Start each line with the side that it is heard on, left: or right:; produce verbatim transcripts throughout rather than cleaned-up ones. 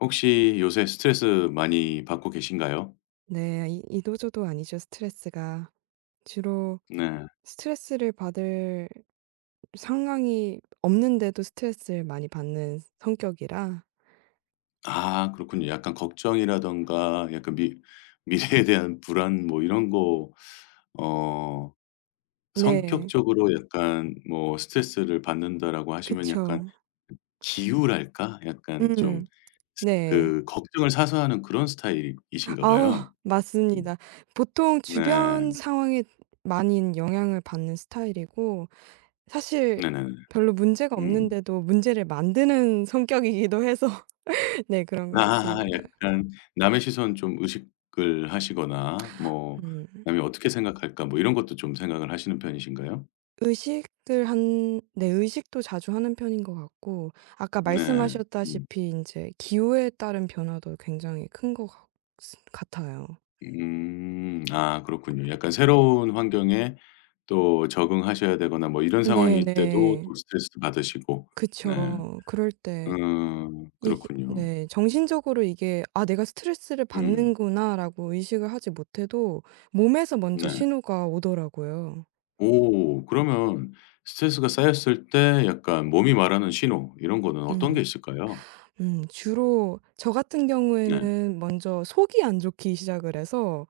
left: 혹시 요새 스트레스 많이 받고 계신가요?
right: 네. 이 이도저도 아니죠 스트레스가. 주로
left: 네.
right: 스트레스를 받을 상황이 없는데도 스트레스를 많이 받는 성격이라.
left: 아 그렇군요. 약간 걱정이라든가 약간 미 미래에 대한 불안 뭐 이런 거 어
right: 네.
left: 성격적으로 약간 뭐 스트레스를 받는다라고 하시면 약간
right: 그쵸.
left: 기우랄까? 약간 좀
right: 음. 네.
left: 그 걱정을 사서 하는 그런
right: 아
left: 스타일이신가 봐요. 음.
right: 맞습니다. 보통
left: 네.
right: 주변 상황에 많이 영향을 받는 스타일이고, 사실
left: 네네네.
right: 별로 문제가
left: 음.
right: 없는데도 문제를 만드는 성격이기도 해서 네, 그런 것
left: 아
right: 같습니다.
left: 약간 남의 시선 좀 의식을 하시거나 뭐
right: 음.
left: '남이 어떻게 생각할까?' 뭐 이런 것도 좀 생각을 하시는 편이신가요?
right: 의식을 한 네, 의식도 자주 하는 편인 것 같고, 아까
left: 네. 음.
right: 말씀하셨다시피 이제 기호에 따른 변화도 굉장히 큰 것 같 같아요.
left: 음. 아 그렇군요. 약간 새로운 환경에 또 적응하셔야 되거나 뭐 이런 상황일 때도
right: 네네.
left: 또 스트레스 받으시고. 네.
right: 그쵸. 그럴 때
left: 음.
right: 이게
left: 그렇군요.
right: 네, 정신적으로 이게 '아 내가 스트레스를
left: 음.
right: 받는구나.'라고 의식을 하지 못해도 몸에서 먼저
left: 네.
right: 신호가 오더라고요.
left: 오 그러면 스트레스가 쌓였을 때 약간 몸이 말하는 신호 이런 거는 어떤 게
right: 음.
left: 있을까요?
right: 음 주로 저 같은
left: 네.
right: 경우에는 먼저 속이 안 좋기 시작을 해서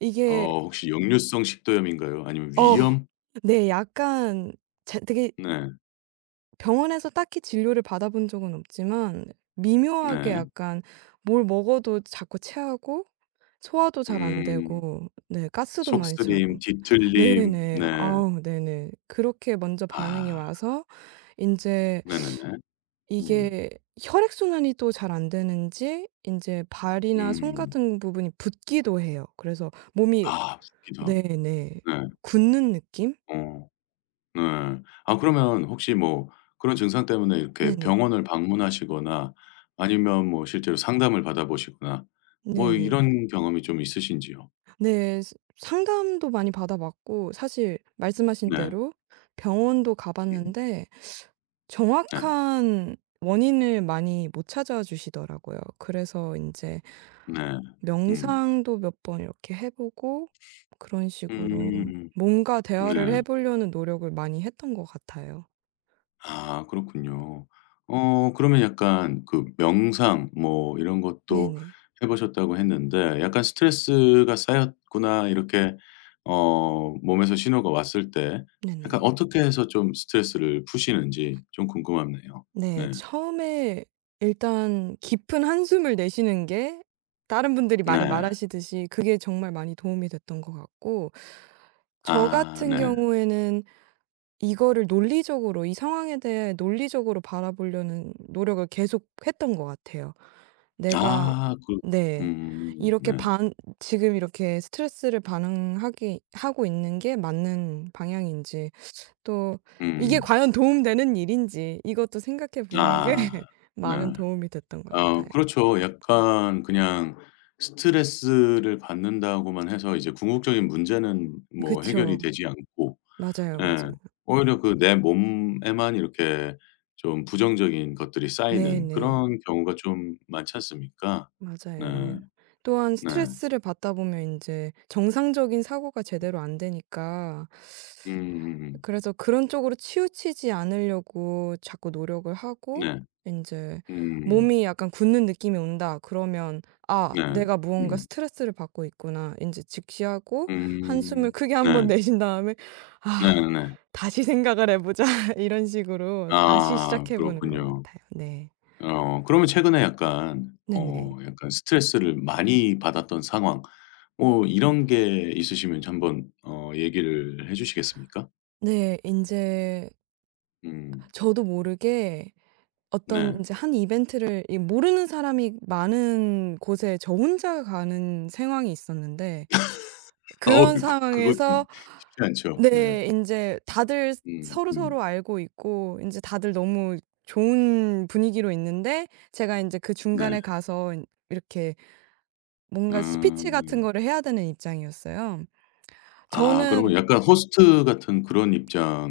right: 이게
left: 어 혹시 역류성 식도염인가요? 아니면
right: 어.
left: 위염?
right: 네. 약간 제 되게
left: 네.
right: 병원에서 딱히 진료를 받아본 적은 없지만 미묘하게
left: 네.
right: 약간 뭘 먹어도 자꾸 체하고 소화도 잘 안
left: 음.
right: 되고 네 가스도 많이 차고.
left: 속쓰림, 뒤틀림.
right: 네네.
left: 네.
right: 아우 네네. 그렇게 먼저 반응이
left: 아.
right: 와서 인제
left: 네네네. 음.
right: 이게 혈액 순환이 또 잘 안 되는지 인제 발이나 손
left: 음.
right: 같은 부분이 붓기도 해요. 그래서 몸이
left: 아 붓기도 하고.
right: 네네,
left: 네.
right: 굳는 느낌?
left: 어. 네. 아 그러면 혹시 뭐 그런 증상 때문에 이렇게
right: 네네.
left: 병원을 방문하시거나 아니면 뭐 실제로 상담을 받아 보시거나 뭐
right: 네네.
left: 이런 경험이 좀 있으신지요?
right: 네. 스 상담도 많이 받아 봤고, 사실 말씀하신
left: 네.
right: 대로 병원도 가
left: 음.
right: 봤는데
left: 네.
right: 정확한 원인을 많이 못 찾아 주시더라고요. 그래서 이제
left: 네. 음.
right: 명상도 몇 번 이렇게 해 보고, 그런 식으로
left: 음.
right: 뭔가 대화를
left: 네.
right: 해 보려는 노력을 많이 했던 것 같아요.
left: 아 그렇군요. 어 그러면 약간 그 명상 뭐 이런 것도
right: 네네.
left: 해 보셨다고 했는데 약간 '스트레스가 쌓였구나.' 이렇게 어 몸에서 신호가 왔을 때 약간 음.
right: 네네.
left: 어떻게 해서 좀 스트레스를 푸시는지 좀 궁금하네요.
right: 네.
left: 네.
right: 처음에 일단 깊은 한숨을 내쉬는 게, 다른 분들이 많이
left: 네.
right: 말하시듯이 그게 정말 많이 도움이 됐던 것 같고, 저
left: 아
right: 같은
left: 네.
right: 경우에는 이거를 논리적으로 이 상황에 대해 논리적으로 바라보려는 노력을 계속 했던 것 같아요. 내가
left: 아 그
right: 네,
left: 음 네.
right: 이렇게 반 지금 이렇게 스트레스를 반응하기 하고 있는 게 맞는 방향인지, 또 이게
left: 음.
right: 과연 도움되는 일인지 이것도 생각해 보는 게
left: 아 네.
right: 많은 도움이 됐던 것
left: 아
right: 같아요.
left: 그렇죠. 약간 그냥 스트레스를 받는다고만 해서 이제 궁극적인 문제는 뭐 해결이
right: 그쵸.
left: 되지 않고
right: 맞아요,
left: 예.
right: 맞아요.
left: 오히려 그 내 몸에만 이렇게 좀 부정적인 것들이 쌓이는
right: 네네.
left: 그런 경우가 좀 많지 않습니까?
right: 맞아요.
left: 네.
right: 또한
left: 네.
right: 스트레스를 받다 보면 이제 정상적인 사고가 제대로 안 되니까,
left: 음음음.
right: 그래서 그런 쪽으로 치우치지 않으려고 자꾸 노력을 하고,
left: 네.
right: 이제
left: 음.
right: 몸이 약간 굳는 느낌이 온다 그러면 '아
left: 네.
right: 내가 무언가
left: 음.
right: 스트레스를 받고 있구나.' 이제 직시하고 한숨을
left: 음.
right: 크게 한번
left: 네.
right: 내쉰 다음에 '아
left: 네네네.
right: 다시 생각을 해 보자.' 이런 식으로 다시
left: 아
right: 시작해 보는 것
left: 그렇군요.
right: 같아요. 네.
left: 어 그러면 최근에 약간
right: 네네.
left: 어 약간 스트레스를 많이 받았던 상황 뭐 이런 게 있으시면 한번 어 얘기를 해 주시겠습니까?
right: 네. 제
left: 음
right: 저도 모르게
left: 네.
right: 어떤 이제 한 이벤트를 이 모르는 사람이 많은 곳에 저 혼자 가는 상황이 있었는데, 그런
left: 어이구 그거 좀
right: 상황에서
left: 쉽지 않죠. 네.
right: 네, 인제 다들
left: 음 음.
right: 서로서로 알고 있고 인제 다들 너무 좋은 분위기로 있는데 제가 인제 그
left: 네.
right: 중간에 가서 인 이렇게 뭔가 스피치 같은
left: 음.
right: 거를 해야 되는 입장이었어요.
left: 아 그러면
right: 저는
left: 약간 호스트 같은 그런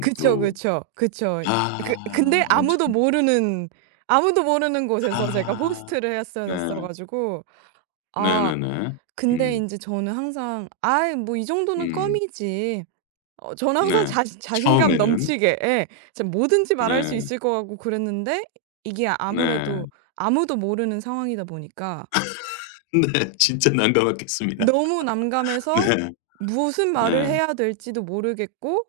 right: 그쵸, 그쵸. 그쵸. 그
left: 아
right: 근데
left: 엄청
right: 아무도 모르는 아무도 모르는 곳에서 제가
left: 아
right: 호스트를 했어야
left: 네.
right: 됐어 가지고 아
left: 네네네.
right: 근데
left: 음.
right: 인제 저는 항상 '아이 뭐 이 정도는
left: 음.
right: 껌이지.' 어 저는 항상
left: 네.
right: 자신 자신감
left: 처음에는.
right: 넘치게 예. 진짜 뭐든지 말할 수
left: 네.
right: 있을 것 같고 그랬는데, 이게
left: 네.
right: 아무래도 아무도 모르는 상황이다 보니까
left: 네. 진짜 난감했겠습니다.
right: 너무 난감해서
left: 네.
right: 무슨 말을
left: 네.
right: 해야 될지도 모르겠고,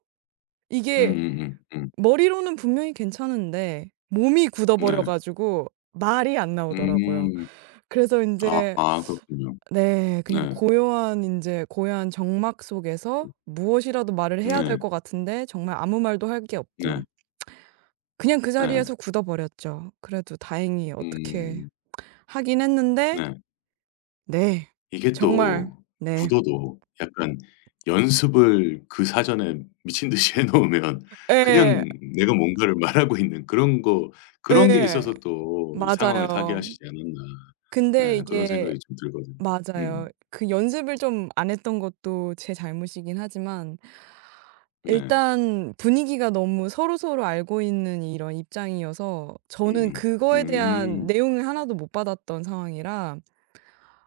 right: 이게
left: 음음음. 음.
right: 머리로는 분명히 괜찮은데 몸이 굳어버려
left: 네.
right: 가지고 말이 안 나오더라고요.
left: 음.
right: 그래서
left: 아
right: 인제
left: 아 그렇군요.
right: 네. 그냥
left: 네.
right: 고요한 인제 고요한 정막 속에서
left: 음.
right: 무엇이라도 말을 해야 될
left: 네.
right: 것 같은데 정말 아무 말도 할 게 없고
left: 네.
right: 그냥 그
left: 네.
right: 자리에서 굳어버렸죠. 그래도 다행히 어떻게
left: 음.
right: 하긴 했는데
left: 네.
right: 네.
left: 이게
right: 정말
left: 또
right: 네.
left: 구도도 약간 연습을 그 사전에 미친 듯이 해 놓으면
right: 예.
left: 그냥 내가 뭔가를 말하고 있는 그런 거 그런 게
right: 예.
left: 있어서 또 이 상황을
right: 맞아요.
left: 타개하시지 않았나
right: 근데
left: 네 그런
right: 이게
left: 생각이 좀 들거든요. 음.
right: 맞아요. 그 연습을 좀 안 했던 것도 제 잘못이긴 하지만
left: 네.
right: 일단 분위기가 너무 서로서로 알고 있는 이런 입장이어서 저는
left: 음음.
right: 그거에
left: 음.
right: 대한
left: 음.
right: 내용을 하나도 못 받았던 상황이라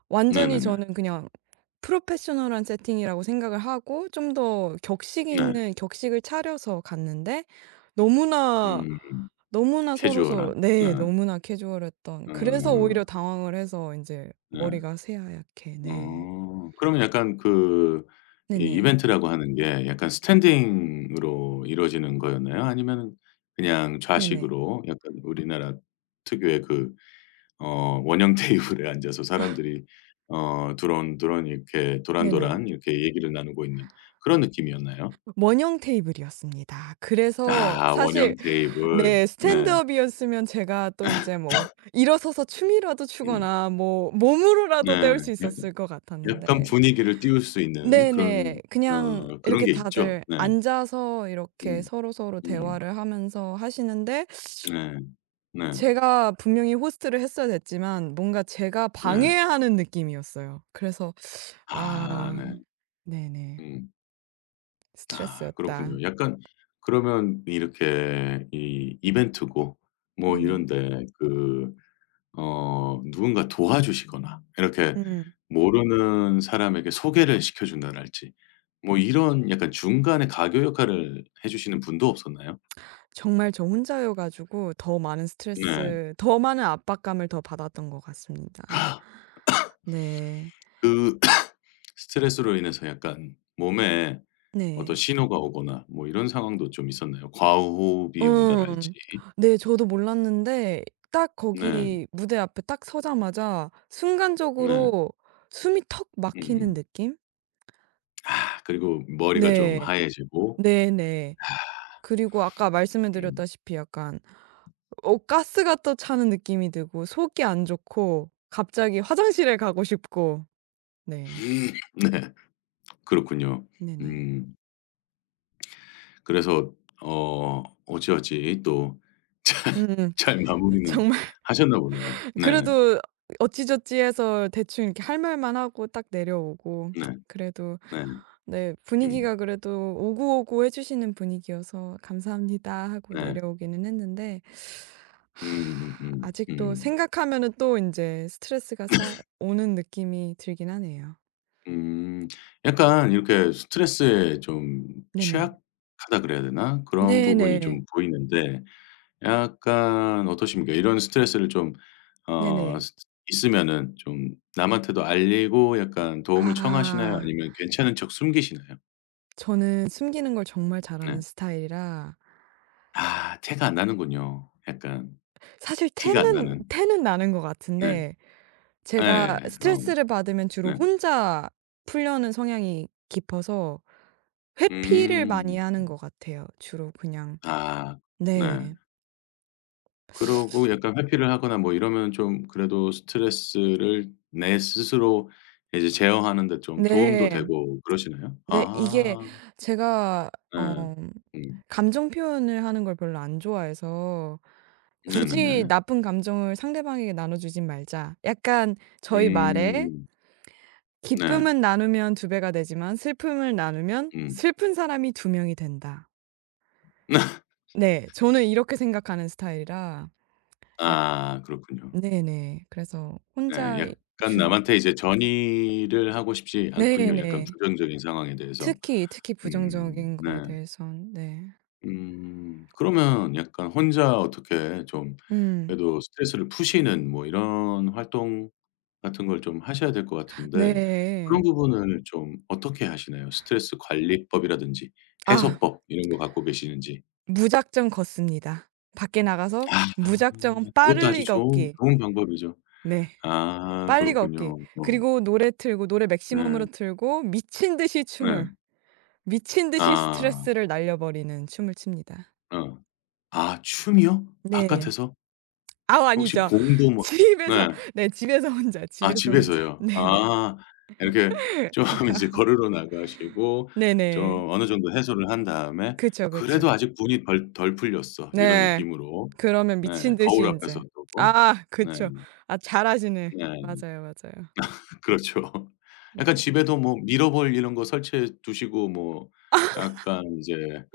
right: 완전히
left: 네네네.
right: 저는 그냥 프로페셔널한 세팅이라고 생각을 하고 좀 더 격식
left: 네.
right: 있는 격식을 차려서 갔는데 너무나
left: 음
right: 너무나
left: 캐주얼한.
right: 서로서로
left: 네.
right: 네 너무나 캐주얼했던, 그래서 오히려
left: 어
right: 당황을 해서 인제
left: 네.
right: 머리가 새하얗게 네.
left: 어 그러면 약간 그 이
right: 네네.
left: 이벤트라고 하는 게 약간 스탠딩으로 이루어지는 거였나요? 아니면은 그냥
right: 네네.
left: 좌식으로 약간 우리나라 특유의 그 어 원형 테이블에 앉아서 사람들이 어 두런두런 이렇게
right: 네네.
left: 도란도란 이렇게 얘기를 나누고 있는 그런 느낌이었나요?
right: 원형 테이블이었습니다. 그래서
left: 아 원형
right: 사실
left: 테이블.
right: 네.
left: 네.
right: 스탠드업이었으면 제가 또 인제 뭐 일어서서 춤이라도
left: 음.
right: 추거나 뭐 몸으로라도
left: 네.
right: 때울 수
left: 약간
right: 있었을 것
left: 약간
right: 같았는데
left: 분위기를 띄울 수 있는 그런
right: 네네, 그냥
left: 어 그런
right: 이렇게
left: 게 있죠.
right: 다들
left: 네.
right: 앉아서 이렇게
left: 음.
right: 서로서로
left: 음.
right: 대화를 하면서 하시는데
left: 네. 네.
right: 제가 분명히 호스트를 했어야 됐지만 뭔가 제가
left: 네.
right: 방해하는 느낌이었어요. 그래서
left: 아
right: 아
left: 네.
right: 네네.
left: 음. 아
right: 스트레스였다.
left: 그렇군요. 약간 그러면 이렇게 이 이벤트고 뭐 이런
right: 네네.
left: 데 그 어 누군가 도와주시거나 이렇게
right: 음.
left: 모르는 사람에게 소개를 시켜 준다랄지 뭐 이런 약간 중간에 가교 역할을 해 주시는 분도 없었나요?
right: 정말 저 혼자여 가지고 더 많은
left: 네.
right: 스트레스, 더 많은 압박감을 더 받았던 것 같습니다. 네.
left: 그 스트레스로 인해서 약간 몸에 어떤
right: 네.
left: 신호가 오거나 뭐 이런 상황도 좀 있었나요? 과호흡이 온다랄지.
right: 음. 네 저도 몰랐는데 딱
left: 네.
right: 거기 무대 앞에 딱 서자마자
left: 네.
right: 순간적으로 숨이 턱 막히는
left: 음.
right: 느낌?
left: 아 그리고 머리가 좀
right: 네.
left: 하얘지고
right: 네네.
left: 아
right: 그리고 아까 말씀해
left: 음.
right: 드렸다시피 약간 어 가스가 또 차는 느낌이 들고 속이 안 좋고 갑자기 화장실에 가고 싶고. 네.
left: 음. 네. 그렇군요.
right: 네네.
left: 음. 그래서 어 어찌어찌 또 잘
right: 음.
left: 잘 마무리는
right: 정말
left: 하셨나 보네요. 네.
right: 그래도 어찌저찌 해서 대충 이렇게 할 말만 하고 딱 내려오고
left: 네.
right: 그래도
left: 네.
right: 네
left: 음.
right: 분위기가 그래도 오구오구 해 주시는 분위기여서 "감사합니다." 하고
left: 네.
right: 내려오기는 했는데
left: 음음음.
right: 하,
left: 음. 음,
right: 아직도
left: 음.
right: 생각하면은 또 이제 스트레스가 쌓여 오는 느낌이 들긴 하네요.
left: 음. 약간 이렇게 스트레스에 좀
right: 네네.
left: 취약하다 그래야 되나? 그런 부분이
right: 네네.
left: 좀 보이는데 약간 어떠십니까? 이런 스트레스를 좀 어
right: 네네.
left: 스 있으면은 좀 남한테도 알리고 약간 도움을 청하시나요?
right: 아
left: 아니면 괜찮은 척 숨기시나요?
right: 저는 숨기는 걸 정말
left: 네.
right: 잘하는 스타일이라
left: 아 티가 안 나는군요. 약간
right: 사실
left: 티가 안
right: 태는
left: 나는.
right: 태는 나는 것
left: 네.
right: 같은데, 제가
left: 네, 어
right: 스트레스를 받으면 주로
left: 네.
right: 혼자 풀려는 성향이 깊어서 회피를 많이
left: 음.
right: 하는 것 같아요. 주로 그냥
left: 아 네.
right: 네.
left: 그러고 약간 회피를 하거나 뭐 이러면 좀 그래도 스트레스를 내 스스로 이제 제어하는 데 좀 도움도
right: 네.
left: 되고 그러시나요?
right: 네. 이게
left: 아
right: 제가
left: 네.
right: 어
left: 음.
right: 감정 표현을 하는 걸 별로 안 좋아해서 '굳이
left: 네네네.
right: 나쁜 감정을 상대방에게 나눠주진 말자.' 약간 저희 말에
left: 음. 네.
right: '기쁨은 나누면 두 배가 되지만 슬픔을 나누면
left: 음.
right: 슬픈 사람이 두 명이 된다.' 네. 저는 이렇게 생각하는 스타일이라 약
left: 아 그렇군요.
right: 네네. 그래서
left: 네.
right: 혼자 이
left: 약간
right: 주로
left: 남한테 이제 전의를 하고 싶지 않군요, 약간
right: 네네.
left: 부정적인 상황에 대해서.
right: 특히, 특히
left: 음.
right: 부정적인
left: 네.
right: 거에 대해선 네.
left: 음. 그러면 약간 혼자 어떻게 좀
right: 음.
left: 그래도 스트레스를 푸시는 뭐 이런 활동 같은 걸 좀 하셔야 될 것 같은데
right: 네.
left: 그런 부분을 좀 어떻게 하시나요? 스트레스 관리법이라든지
right: 아
left: 해소법 이런 거 갖고 계시는지.
right: 무작정 걷습니다. 밖에 나가서
left: 아
right: 무작정
left: 그것도 아주
right: 빠르게
left: 좋은
right: 걷기.
left: 좋은 방법이죠.
right: 네.
left: 아
right: 빨리 걷기.
left: 그렇군요. 어.
right: 그리고 노래 틀고 노래
left: 네.
right: 맥시멈으로 틀고 미친 듯이
left: 네.
right: 춤을, 미친 듯이
left: 아.
right: 스트레스를 날려버리는 춤을 춥니다.
left: 어. 아 춤이요?
right: 네.
left: 바깥에서?
right: 아우
left: 혹시
right: 아니죠.
left: 공도 뭐
right: 집에서
left: 네.
right: 네 집에서 혼자,
left: 아
right: 집에서 혼자.
left: 집에서요.
right: 네네.
left: 아. 이렇게 좀 이제 걸으러 나가시고
right: 네네.
left: 좀 어느 정도 해소를 한 다음에
right: 그쵸, 그쵸.
left: '그래도 아직 분이 덜 덜 풀렸어.' 이런
right: 네.
left: 느낌으로
right: 그러면
left: 네
right: 미친 듯이
left: 거울 앞에서
right: 인제
left: 두고
right: 아
left: 네
right: 그쵸. 아 잘하시네.
left: 네.
right: 맞아요, 맞아요.
left: 그렇죠. 약간
right: 네네.
left: 집에도 뭐 미러볼 이런 거 설치해 두시고 뭐 약간 이제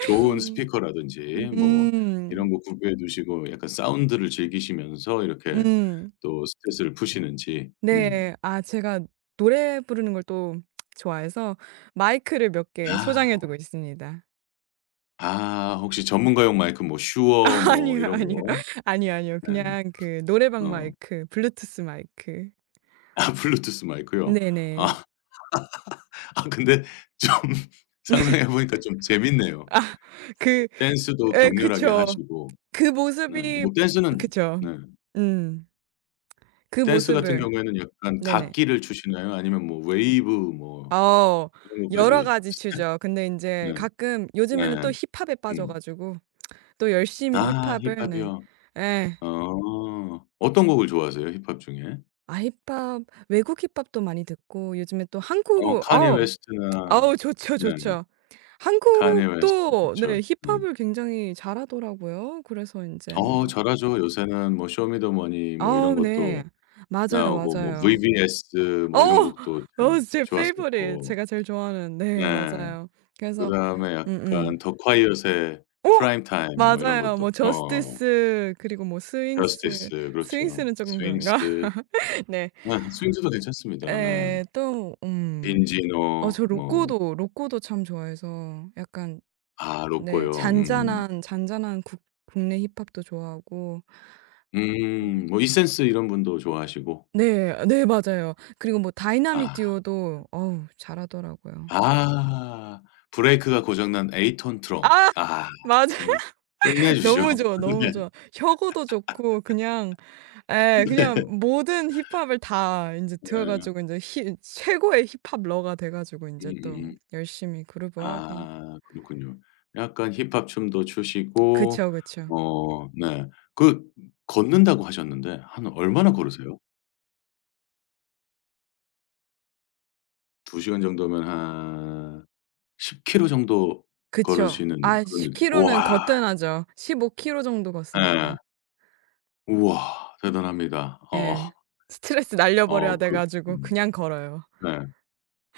left: 좋은
right: 음.
left: 스피커라든지 뭐 이런 거 구비해 두시고 약간 사운드를 즐기시면서 이렇게
right: 음.
left: 또 스트레스를 푸시는지 음.
right: 네. 아 제가 노래 부르는 걸 또 좋아해서 마이크를 몇 개
left: 아.
right: 소장해 두고 있습니다.
left: 아 혹시 전문가용 마이크 뭐 슈어 뭐
right: 아니요,
left: 이런
right: 아니요.
left: 거.
right: 아니요, 아니요.
left: 네.
right: 그냥 그 노래방
left: 어.
right: 마이크, 블루투스 마이크.
left: 아 블루투스 마이크요?
right: 네네.
left: 아. 아 근데 좀 상상해 보니까 좀 재밌네요.
right: 아 그
left: 댄스도
right: 예
left: 격렬하게
right: 그쵸.
left: 하시고.
right: 그
left: 네.
right: 모습이
left: 뭐 댄스는
right: 그쵸.
left: 네.
right: 음. 그
left: 댄스 같은
right: 모습을
left: 경우에는 약간
right: 네네.
left: 각기를 추시나요? 아니면 뭐 웨이브 뭐
right: 어
left: 이런
right: 여러
left: 것까지?
right: 가지 추죠. 근데 인제
left: 네.
right: 가끔 요즘에는
left: 네.
right: 또 힙합에 빠져
left: 음.
right: 가지고 또 열심히
left: 아
right: 힙합을 네.
left: 힙합이요.
right: 예.
left: 어. 어떤 곡을 좋아하세요? 힙합 중에?
right: 아 힙합 외국 힙합도 많이 듣고 요즘에 또
left: 어
right: 한국
left: 카니에
right: 어우
left: 웨스트나
right: 어우 좋죠,
left: 네네.
right: 좋죠.
left: 카anye 웨스트
right: 한국도
left: 좋죠.
right: 네
left: 네.
right: 힙합을 굉장히 잘하더라고요. 그래서 인제
left: 어
right: 뭐
left: 잘하죠. 요새는 뭐 쇼미더머니 뭐 이런
right: 아우
left: 것도
right: 네. 맞아요,
left: 나오고 뭐
right: 맞아요.
left: 브이브이에스
right: 어.
left: 뭐 이런 곡도
right: 어
left: 참
right: 제 페이보릿.
left: 좋았었고.
right: 제가 제일 좋아하는 네
left: 네.
right: 맞아요. 그래서
left: 그다음에 약간
right: 음음.
left: 더 콰이엇의
right: 어
left: 프라임 타임 뭐 이런
right: 맞아요.
left: 것도
right: 뭐
left: 어
right: 저스티스 그리고 뭐 스윙스,
left: 저스티스 그렇죠.
right: 스윙스는 쪼끔 그런가?
left: 스윙스.
right: 네.
left: 아 스윙스도 괜찮습니다. 네.
right: 예. 또 음 어
left: 빈지노
right: 저
left: 뭐
right: 로꼬도, 로꼬도 참 좋아해서 약간
left: 아
right: 네
left: 로꼬요. 음.
right: 잔잔한, 잔잔한 국 국내 힙합도 좋아하고.
left: 음
right: 음
left: 뭐 이센스 이런 분도 좋아하시고.
right: 네. 네 맞아요. 그리고 뭐 다이나믹
left: 아.
right: 듀오도 어우 잘하더라고요.
left: 아. 브레이크가 고장난 에이톤 트럭.
right: 아
left: 아
right: 맞아요.
left: 정말 끝내주죠.
right: 너무 좋아, 너무
left: 네.
right: 좋아. 혁어도 좋고 그냥 에,
left: 네.
right: 그냥 모든 힙합을 다 인제 들어
left: 네.
right: 가지고 인제 히 최고의 힙합 러가 돼 가지고 인제 또
left: 음음음.
right: 열심히 그루브하고.
left: 아 그렇군요. 약간 힙합 춤도 추시고
right: 그쵸, 그쵸.
left: 어 네. 그 걷는다고 하셨는데 한 얼마나 걸으세요? 두 시간 정도면 한 십 킬로 정도
right: 그쵸.
left: 걸으시는
right: 아
left: 그런
right: 십
left: 느낌
right: 킬로는
left: 우와.
right: 거뜬하죠. 십오 킬로 정도
left: 예.
right: 걷습니다.
left: 우와 대단합니다. 어.
right: 예. 스트레스 날려 버려야
left: 어
right: 돼
left: 그
right: 가지고
left: 음
right: 그냥 걸어요.
left: 네.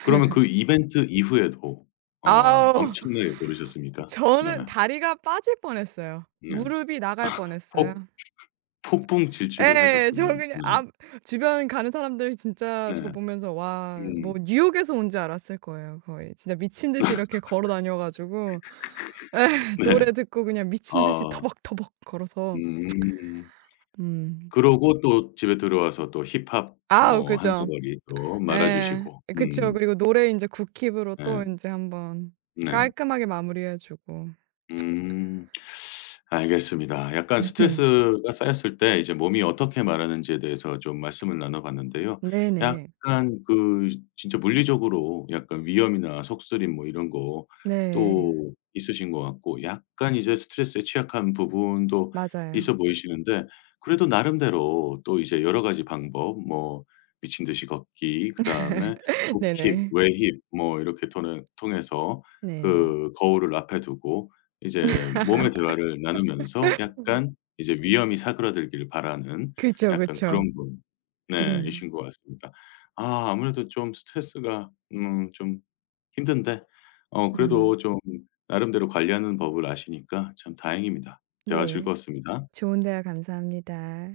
left: 그러면 그 이벤트 이후에도 어
right: 아우
left: 엄청나게 벌으셨습니까? 네.
right: 저는 다리가 빠질 뻔했어요.
left: 네.
right: 무릎이 나갈 뻔했어요.
left: 폭 폭풍 질주를
right: 예. 저
left: 하셨군요.
right: 그냥
left: 네.
right: 아 주변 가는 사람들 진짜
left: 네.
right: 저 보면서 와 뭐
left: 음.
right: 뉴욕에서 온 줄 알았을 거예요 거의. 진짜 미친 듯이 이렇게 걸어 다녀 가지고 예
left: 네.
right: 노래 듣고 그냥 미친 듯이
left: 아.
right: 터벅터벅 걸어서.
left: 음.
right: 음.
left: 그러고 또 집에 들어와서 또 힙합
right: 아우
left: 뭐 한
right: 그죠.
left: 사거리 또 말아
right: 예.
left: 주시고.
right: 그쵸.
left: 음.
right: 그리고 노래 인제 굿킵으로
left: 네.
right: 또 인제 한번
left: 네.
right: 깔끔하게 마무리해 주고.
left: 음. 알겠습니다. 약간 네. 스트레스가 쌓였을 때 이제 몸이 어떻게 말하는지에 대해서 좀 말씀을 나눠 봤는데요.
right: 네네.
left: 약간 그 진짜 물리적으로 약간 위염이나 속쓰림 뭐 이런 거
right: 네.
left: 또 있으신 것 같고 약간 이제 스트레스에 취약한 부분도
right: 맞아요.
left: 있어 보이시는데 그래도 나름대로 또 이제 여러 가지 방법 뭐 미친 듯이 걷기 그다음에 국힙,
right: 네네.
left: 외힙 뭐 이렇게 통해- 통해서
right: 네네.
left: 그 거울을 앞에 두고 이제 몸의 대화를 나누면서 약간 이제 위험이 사그라들기를 바라는
right: 그쵸,
left: 약간
right: 그쵸.
left: 그런 분 네
right: 음.
left: 이신 것 같습니다. 아 아무래도 좀 스트레스가 음 좀 힘든데 어
right: 음.
left: 그래도 좀 나름대로 관리하는 법을 아시니까 참 다행입니다. 대화
right: 네.
left: 즐거웠습니다.
right: 좋은 대화 감사합니다.